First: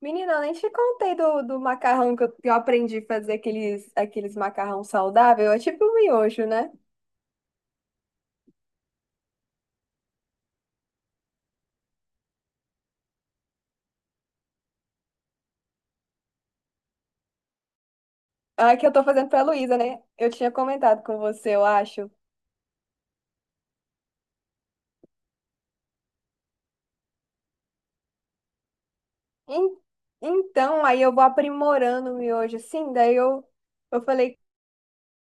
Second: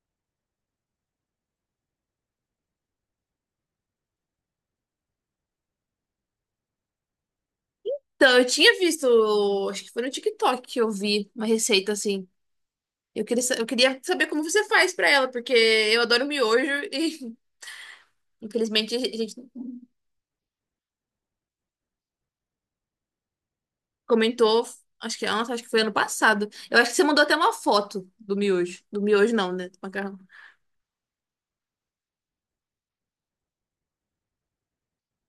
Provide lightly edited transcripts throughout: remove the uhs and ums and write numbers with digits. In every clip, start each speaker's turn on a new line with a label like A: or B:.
A: Menina, eu nem te contei do macarrão que eu aprendi a fazer aqueles macarrão saudável. É tipo um miojo, né?
B: Então, eu tinha visto, acho que foi no TikTok que eu vi uma receita assim. Eu queria saber como você faz pra ela, porque eu adoro miojo e
A: Ah, que eu
B: infelizmente a
A: tô fazendo
B: gente
A: pra Luísa, né? Eu tinha comentado com você, eu acho.
B: comentou, nossa, acho que foi ano passado. Eu acho que você mandou até uma foto do miojo. Do miojo não, né?
A: En-
B: Do macarrão.
A: Então, aí eu vou aprimorando o miojo, assim. Daí eu falei,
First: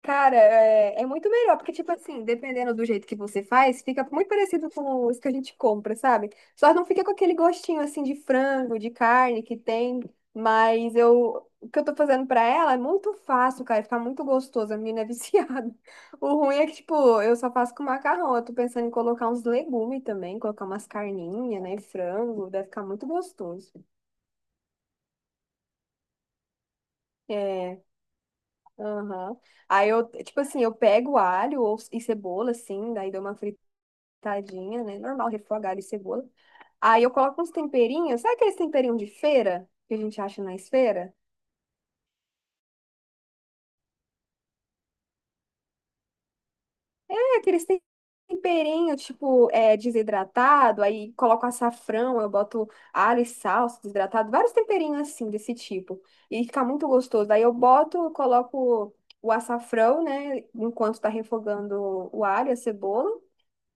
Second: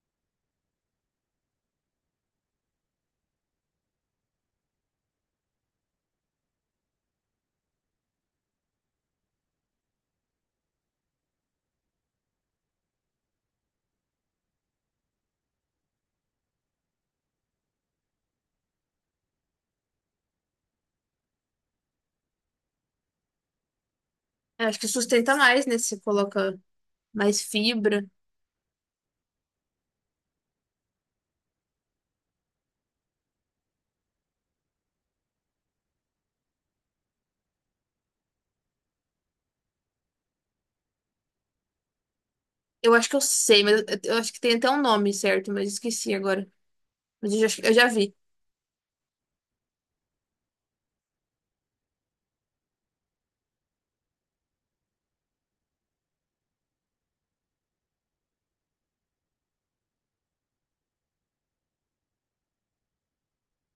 A: cara, é muito melhor, porque, tipo assim, dependendo do jeito que você faz, fica muito parecido com os que a gente compra, sabe? Só não fica com aquele gostinho, assim, de frango, de carne que tem, mas eu, o que eu tô fazendo pra ela é muito fácil, cara, fica muito gostoso, a menina é viciada. O ruim é que, tipo, eu só faço com macarrão, eu tô pensando em colocar uns legumes também, colocar umas carninhas, né, frango, deve ficar muito gostoso.
B: Eu acho que sustenta mais, né? Se você coloca mais
A: É,
B: fibra.
A: aham. Aí eu, tipo assim, eu pego alho ou, e cebola, assim, daí dou uma. Tadinha, né? Normal, refogar alho e cebola. Aí eu coloco uns temperinhos. Sabe aqueles temperinhos de feira que a gente acha na feira?
B: Eu acho que eu sei, mas eu acho que tem até um nome certo, mas esqueci agora. Mas
A: É
B: eu já,
A: aqueles
B: eu
A: tem-
B: já vi.
A: temperinhos, tipo, desidratado. Aí coloco açafrão, eu boto alho e salsa desidratado. Vários temperinhos assim, desse tipo. E fica muito gostoso. Aí eu boto, coloco o açafrão, né? Enquanto tá refogando o alho, e a cebola.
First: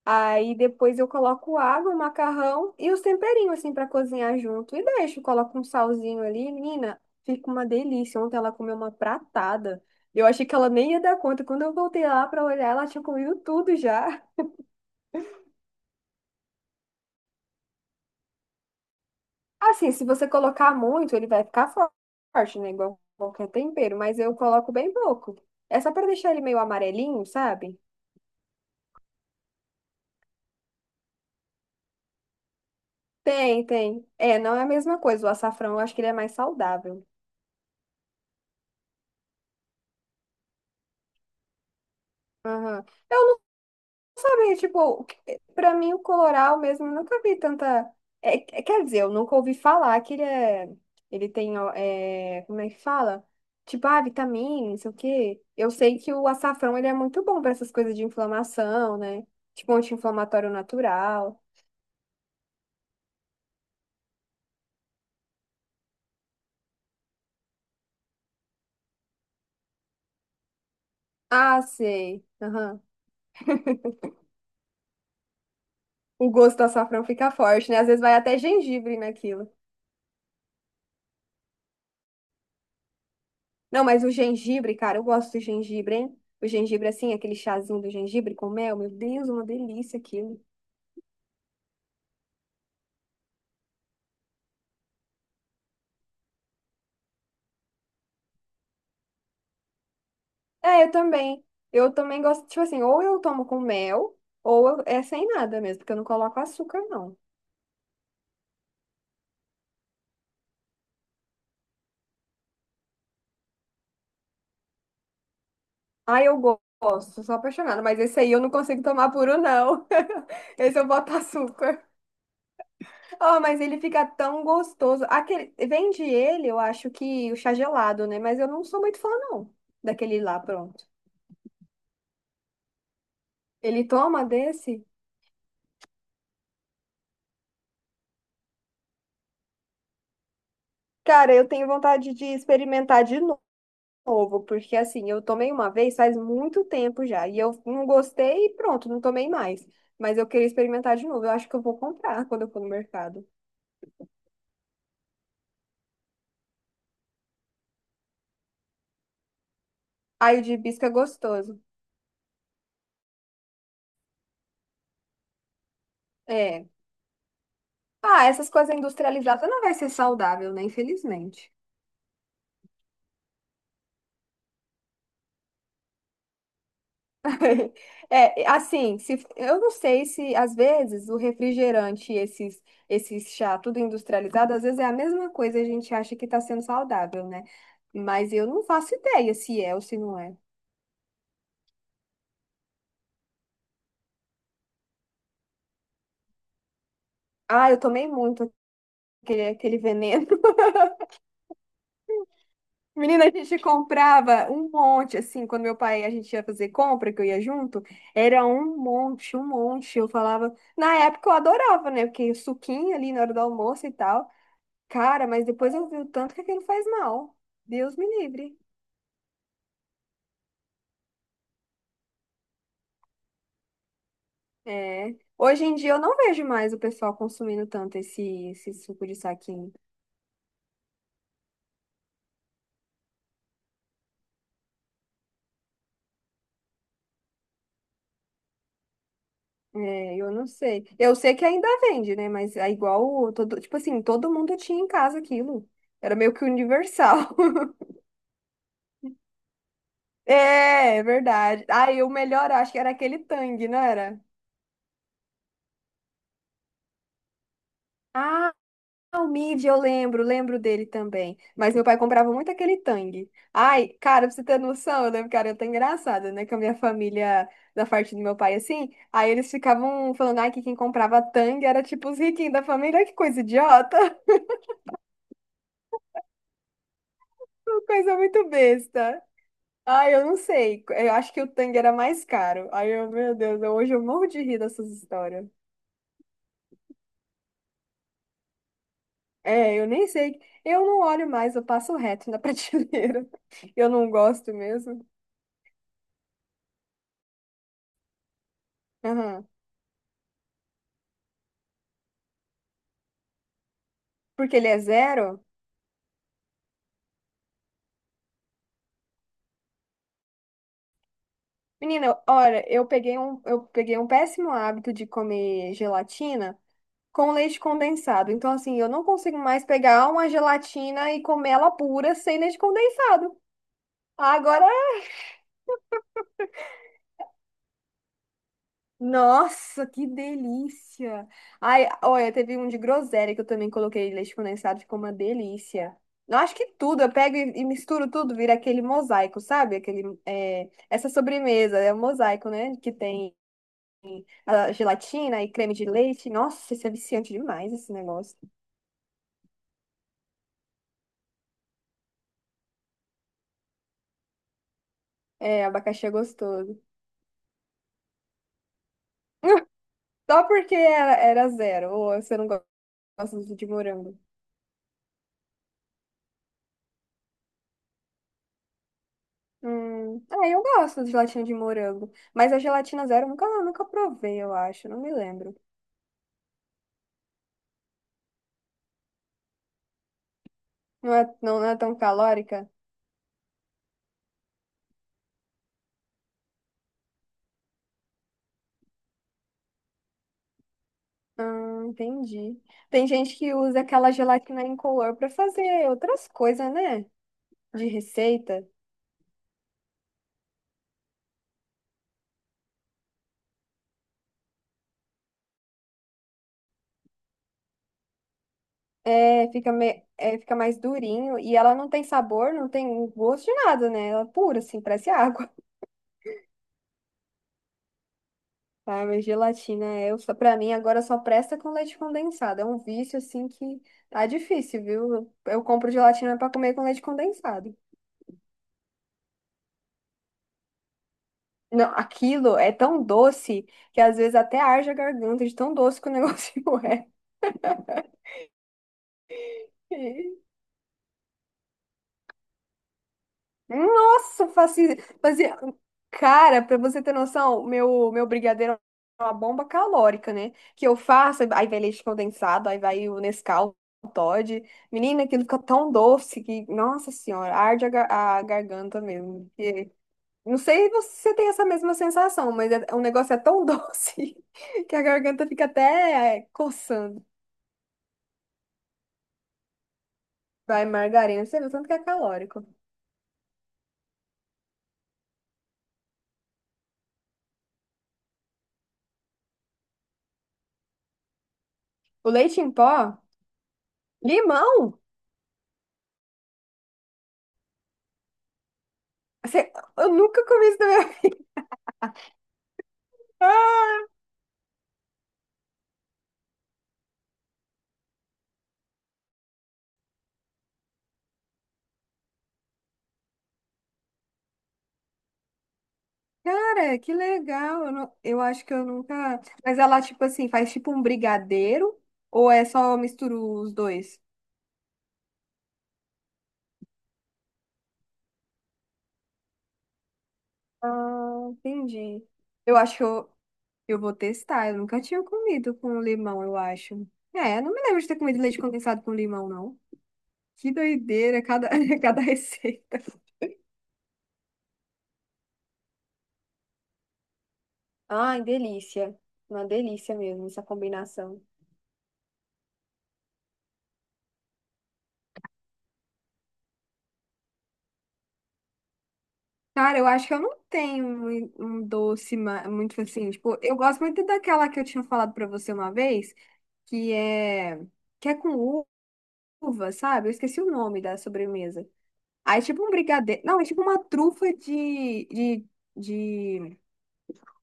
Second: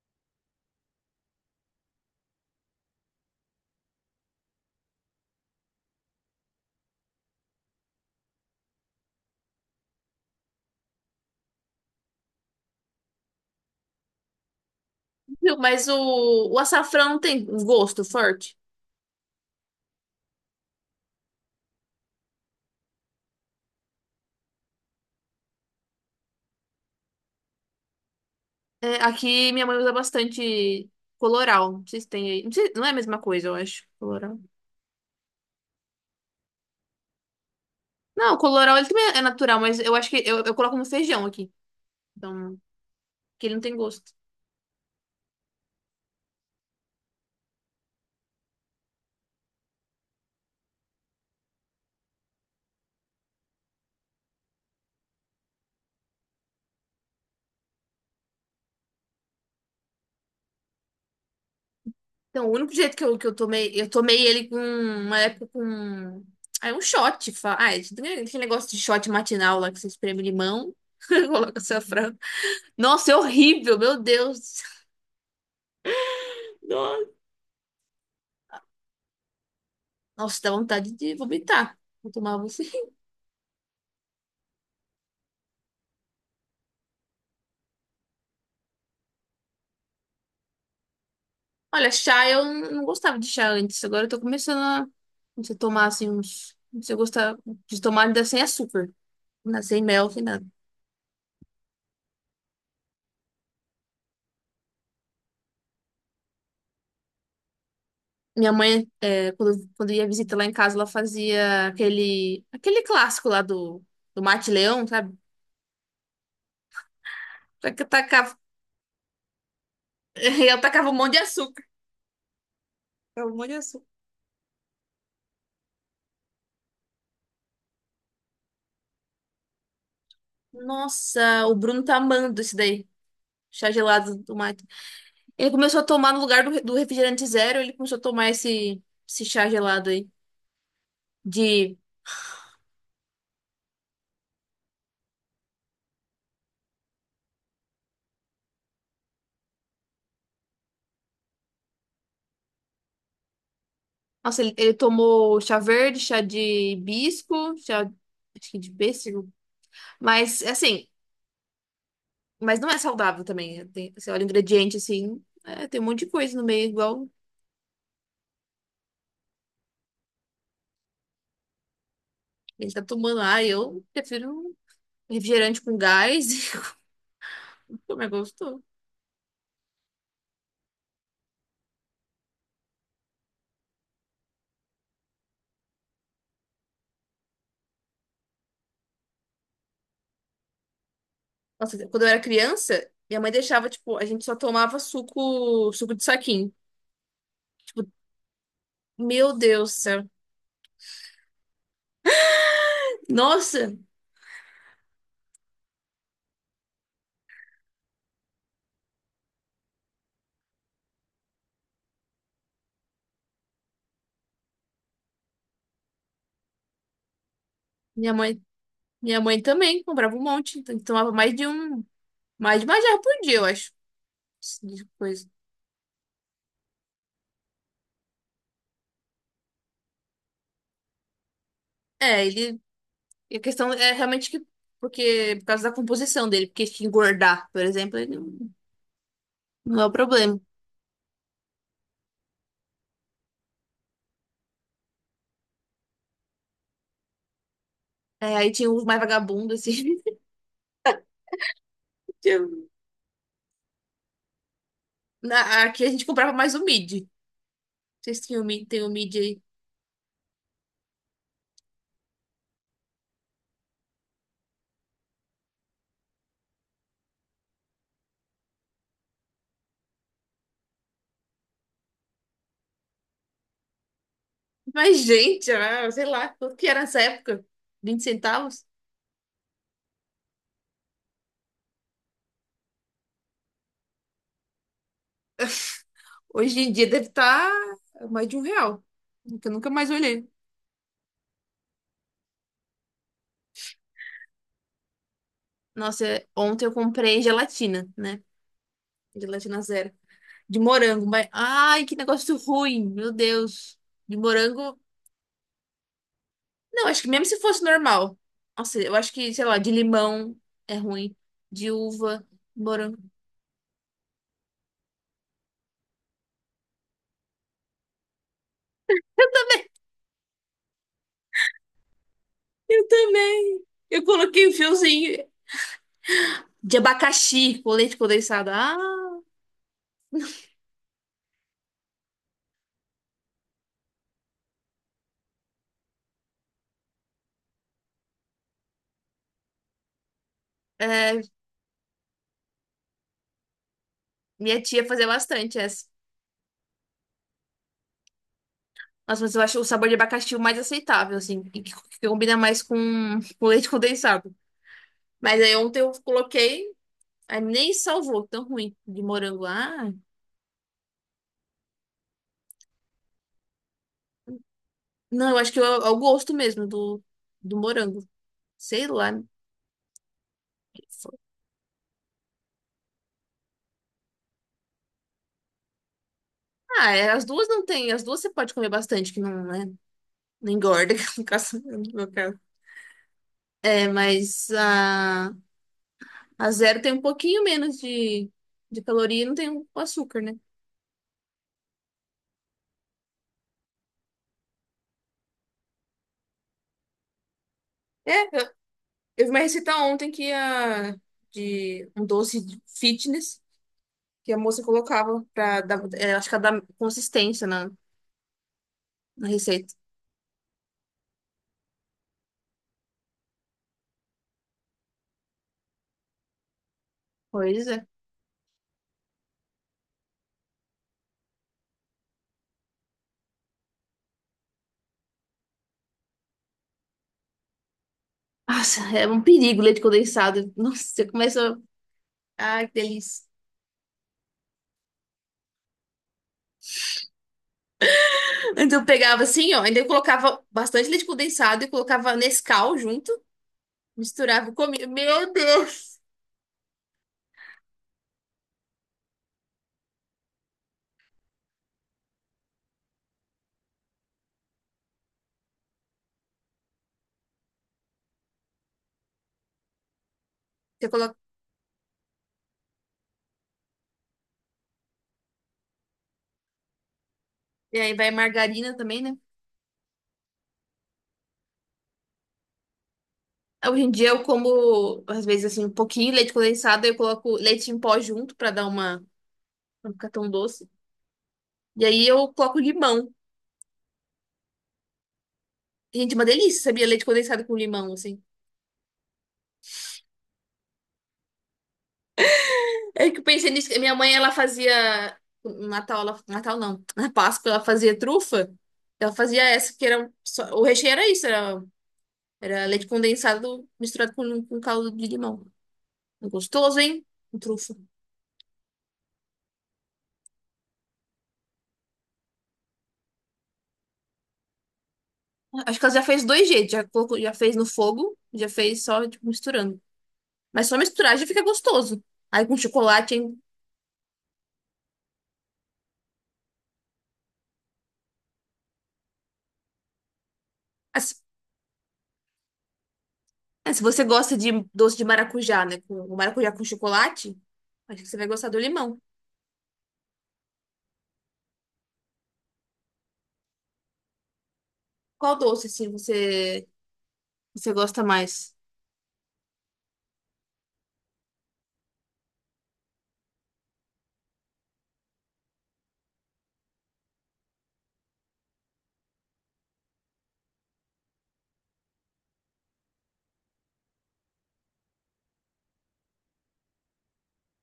A: Aí depois eu coloco água, o macarrão e os temperinhos assim para cozinhar junto. E deixo, coloco um salzinho ali, menina, fica uma delícia. Ontem ela comeu uma pratada. Eu achei que ela nem ia dar conta. Quando eu voltei lá para olhar, ela tinha comido tudo já.
B: Mas o açafrão tem um gosto forte.
A: Assim, se você colocar muito, ele vai ficar forte, né? Igual qualquer tempero, mas eu coloco bem pouco. É só para deixar ele meio amarelinho, sabe?
B: É, aqui minha mãe usa bastante coloral. Não sei se tem aí. Não é a mesma coisa, eu
A: Tem,
B: acho.
A: tem.
B: Coloral.
A: É, não é a mesma coisa. O açafrão, eu acho que ele é mais saudável.
B: Não, coloral ele também é natural, mas eu acho que eu coloco no feijão aqui. Então,
A: Aham. Eu,
B: que ele não tem gosto.
A: sabe, tipo, o pra mim o coloral mesmo, eu nunca vi tanta. Quer dizer, eu nunca ouvi falar que ele é. Ele tem, ó, é, como é que fala? Tipo, ah, vitamina, não sei o quê. Eu sei que o açafrão ele é muito bom pra essas coisas de inflamação, né? Tipo, anti-inflamatório natural.
B: Então, o único jeito que eu tomei ele com uma época com. Ah, é um shot. Ah, é, tem aquele negócio de shot matinal lá que você espreme limão, coloca
A: Ah,
B: açafrão.
A: sei. Aham.
B: Nossa, é horrível, meu Deus.
A: O gosto do açafrão fica forte, né? Às vezes vai até gengibre naquilo.
B: Nossa, dá vontade de vomitar. Vou tomar
A: Não, mas o gengibre, cara, eu gosto do gengibre, hein? O gengibre, assim, aquele chazinho do gengibre com mel, meu Deus, uma delícia aquilo.
B: Olha, chá eu não gostava de chá antes. Agora eu tô começando a se tomar assim uns. Se eu gostar de tomar ainda sem açúcar, sem mel, sem nada.
A: É, eu também. Eu também gosto, tipo assim, ou eu tomo com mel, é sem nada mesmo, porque eu não coloco açúcar, não.
B: Minha mãe, quando ia visitar lá em casa, ela fazia aquele clássico lá do Mate Leão, sabe?
A: Ah, eu gosto, sou apaixonada, mas esse aí
B: Tacava,
A: eu não consigo tomar puro, não.
B: ela
A: Esse eu
B: tacava um monte
A: boto
B: de açúcar.
A: açúcar.
B: Tacava um
A: Oh,
B: monte de
A: mas ele
B: açúcar.
A: fica tão gostoso. Aquele, vende ele, eu acho que o chá gelado, né? Mas eu não sou muito fã, não, daquele lá, pronto.
B: Nossa, o Bruno tá amando esse daí. Chá
A: Ele
B: gelado
A: toma
B: do mate.
A: desse?
B: Ele começou a tomar no lugar do refrigerante zero, ele começou a tomar esse chá gelado aí.
A: Cara, eu tenho
B: De
A: vontade de experimentar de novo. Novo, porque assim, eu tomei uma vez faz muito tempo já, e eu não gostei e pronto, não tomei mais. Mas eu queria experimentar de novo, eu acho que eu vou comprar quando eu for no mercado.
B: Nossa, ele tomou chá verde, chá de hibisco, chá acho que de pêssego.
A: Aí o
B: Mas,
A: de hibisco
B: assim,
A: é gostoso.
B: mas não é saudável também. Tem, você olha o ingrediente, assim, tem um monte de coisa no
A: É.
B: meio, igual
A: Ah, essas coisas industrializadas não vai ser saudável, né? Infelizmente.
B: ele tá tomando. Ah, eu prefiro um refrigerante com gás como é
A: É,
B: gostoso.
A: assim, se, eu não sei se às vezes o refrigerante, esses, esses chá, tudo industrializado, às vezes é a mesma coisa, e a gente acha que está sendo saudável, né? Mas eu não faço ideia se é ou se não é.
B: Nossa, quando eu era criança, minha mãe deixava, tipo, a gente só tomava suco de saquinho.
A: Ah, eu
B: Tipo,
A: tomei muito,
B: meu
A: aquele,
B: Deus do
A: aquele
B: céu.
A: veneno. Menina, a gente
B: Nossa,
A: comprava um monte, assim, quando meu pai, a gente ia fazer compra, que eu ia junto, era um monte, um monte. Eu falava, na época eu adorava, né? Porque suquinho ali na hora do almoço e tal. Cara, mas depois eu vi o tanto que aquilo faz mal. Deus me
B: minha mãe,
A: livre.
B: minha mãe também comprava um monte, então tomava mais de um, mais de uma jarra por dia, eu acho. De
A: É.
B: coisa.
A: Hoje em dia eu não vejo mais o pessoal consumindo tanto esse, esse suco de saquinho.
B: É, ele. A questão é realmente que. Porque, por causa da composição dele, porque se engordar, por exemplo, ele não é o
A: É, eu
B: problema.
A: não sei. Eu sei que ainda vende, né? Mas é igual, todo, tipo assim, todo mundo tinha em casa aquilo. Era meio que universal.
B: É, aí tinha os mais vagabundos, assim.
A: É, é verdade. Aí o
B: que
A: melhor, eu
B: eu-
A: acho que era aquele Tang, não era?
B: Aqui a gente comprava mais o mid. Vocês tinham o
A: Ah,
B: mid, tem o mid
A: o
B: aí.
A: Mid, eu lembro, lembro dele também. Mas meu pai comprava muito aquele Tang. Ai, cara, pra você ter noção, eu lembro que era até engraçado, né? Com a minha família, da parte do meu pai, assim. Aí eles ficavam falando, ai, que quem comprava Tang era tipo os riquinhos da família. Ai, que coisa idiota.
B: Mas, gente, ah, sei lá, quanto que era nessa época?
A: Uma
B: vinte
A: coisa muito
B: centavos?
A: besta. Ai, eu não sei. Eu acho que o Tang era mais caro. Ai, eu, meu Deus, hoje eu morro de rir dessas histórias.
B: Hoje em dia deve estar mais de R$ 1. Que eu nunca
A: É, eu
B: mais
A: nem
B: olhei.
A: sei. Eu não olho mais, eu passo reto na prateleira. Eu não gosto mesmo.
B: Nossa, ontem eu comprei gelatina, né?
A: Aham.
B: Gelatina zero. De morango, mas. Ai, que negócio ruim, meu Deus. De
A: Porque ele é
B: morango.
A: zero?
B: Não, acho que mesmo se fosse normal. Nossa, eu acho que, sei lá, de limão é ruim. De
A: Menina,
B: uva,
A: olha,
B: morango.
A: eu peguei um péssimo hábito de comer gelatina com leite condensado. Então, assim, eu não consigo mais pegar uma gelatina e comer ela pura sem leite
B: Eu
A: condensado.
B: também. Eu coloquei um
A: Agora.
B: fiozinho de abacaxi com leite condensado. Ah,
A: Nossa, que delícia! Ai, olha, teve um de groselha que eu também coloquei leite condensado, ficou uma delícia. Eu acho que tudo, eu pego e misturo tudo, vira aquele mosaico, sabe? Aquele, é, essa
B: é,
A: sobremesa, é um mosaico, né? Que tem
B: minha
A: a
B: tia fazia
A: gelatina e
B: bastante
A: creme
B: essa.
A: de leite. Nossa, isso é viciante demais, esse negócio.
B: Nossa, mas eu acho o sabor de abacaxi o mais aceitável, assim, e que combina mais com leite condensado. Mas aí
A: É,
B: ontem eu
A: abacaxi é
B: coloquei,
A: gostoso.
B: aí nem salvou, tão ruim, de morango. Ah.
A: Só porque era, era zero, ou você não gosta de morango.
B: Não, eu acho que é o gosto mesmo do morango. Sei lá.
A: Ah, eu gosto de gelatina de morango, mas a gelatina zero eu nunca, nunca provei, eu acho, não me lembro.
B: Ah, as duas não tem. As duas você pode comer bastante, que não, né, não engorda, que
A: Não
B: no
A: é, não,
B: caso,
A: não é
B: no
A: tão
B: meu caso.
A: calórica?
B: É, mas a zero tem um pouquinho menos de caloria e não tem o açúcar, né?
A: Entendi. Tem gente que usa aquela gelatina incolor para fazer outras coisas, né? De
B: É, eu
A: receita.
B: vi uma receita ontem que de um doce de fitness que a moça colocava pra dar, acho que dar consistência na
A: É, fica,
B: receita.
A: me, é, fica mais durinho e ela não tem sabor, não tem gosto de nada, né? Ela é pura, assim, parece água.
B: Pois é.
A: Ah, mas gelatina é, pra mim agora só presta com leite condensado. É um vício assim que tá difícil, viu? Eu compro gelatina pra comer com leite condensado.
B: Nossa, é um perigo o leite condensado. Nossa, você começa.
A: Não, aquilo
B: Ah, que
A: é tão
B: delícia.
A: doce que às vezes até arde a garganta de tão doce que o negócio
B: Então eu pegava assim, ó, ainda eu colocava
A: é.
B: bastante leite condensado e colocava Nescau junto,
A: Nossa,
B: misturava comida.
A: fazia,
B: Meu
A: fazia...
B: Deus!
A: Cara, pra você ter noção, meu brigadeiro é uma bomba calórica, né? Que eu faço, aí vai leite condensado, aí vai o Nescau, o Toddy. Menina, aquilo fica tão doce que, nossa senhora, arde a, a garganta mesmo. E não sei
B: Você
A: se
B: coloca...
A: você tem essa mesma sensação, mas o negócio é tão doce que a garganta fica até coçando.
B: E aí vai margarina também, né?
A: Vai, margarina, você vê o tanto que é calórico.
B: Hoje em dia eu como, às vezes, assim, um pouquinho de leite condensado, eu coloco leite em pó junto pra dar uma. Pra não ficar tão doce. E aí
A: O
B: eu coloco
A: leite em
B: limão.
A: pó, limão,
B: Gente, uma delícia, sabia? Leite condensado com limão, assim.
A: você, eu nunca comi isso também.
B: É que eu pensei nisso. Que minha
A: Ah,
B: mãe, ela fazia. No Natal, ela. Natal não. Na Páscoa, ela fazia trufa. Ela fazia essa, que era. O recheio era isso, era leite condensado misturado com caldo de limão. Gostoso,
A: cara,
B: hein?
A: que
B: Com trufa.
A: legal. Eu, eu acho que eu nunca. Mas ela, tipo assim, faz tipo um brigadeiro? Ou é só mistura os dois?
B: Acho que ela já fez dois jeitos. Já fez no fogo, já fez só, tipo, misturando. Mas só misturar já fica
A: Ah,
B: gostoso.
A: entendi.
B: Aí com
A: Eu acho que
B: chocolate, hein?
A: eu vou testar. Eu nunca tinha comido com limão, eu acho. É, não me lembro de ter comido leite condensado com limão, não. Que
B: Assim,
A: doideira, cada, cada receita.
B: se você gosta de doce de maracujá, né? O maracujá com chocolate, acho que você vai
A: Ai,
B: gostar do limão.
A: delícia. Uma delícia mesmo essa combinação.
B: Qual doce, assim, você gosta mais?
A: Cara, eu acho que eu não tenho um doce muito assim, tipo, eu gosto muito daquela que eu tinha falado pra você uma vez, que é que é com uva, sabe? Eu esqueci o nome da sobremesa. Aí é tipo um brigadeiro, não, é tipo uma trufa de,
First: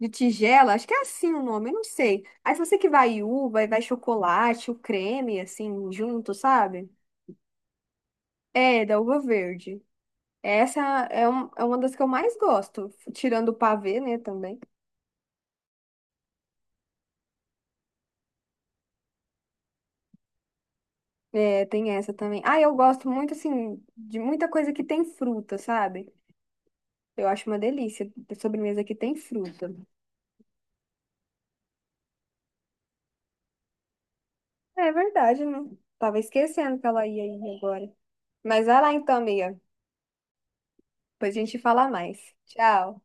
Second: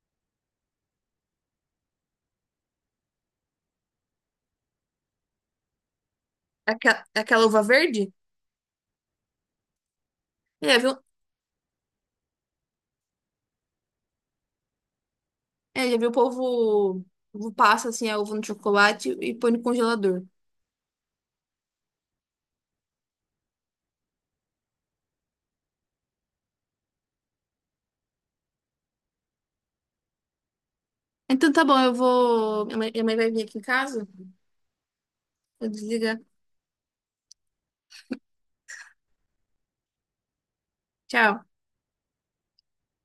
A: de tigela, acho que é assim o nome, eu não sei. Aí se você que vai uva, aí vai chocolate, o creme assim junto, sabe?
B: Aquela uva verde?
A: É, da uva verde.
B: É, viu?
A: Essa é uma das que eu mais gosto, tirando o pavê, né, também.
B: É, já viu o povo, passa, assim, a uva no chocolate e põe no congelador.
A: É, tem essa também. Ah, eu gosto muito, assim, de muita coisa que tem fruta, sabe? Eu acho uma delícia ter sobremesa que tem fruta.
B: Então tá bom, eu vou. Minha mãe vai vir aqui em casa.
A: É verdade, né?
B: Vou desligar.
A: Tava esquecendo que ela ia aí agora. Mas vai lá então, amiga. Depois a
B: Tchau.
A: gente fala mais. Tchau.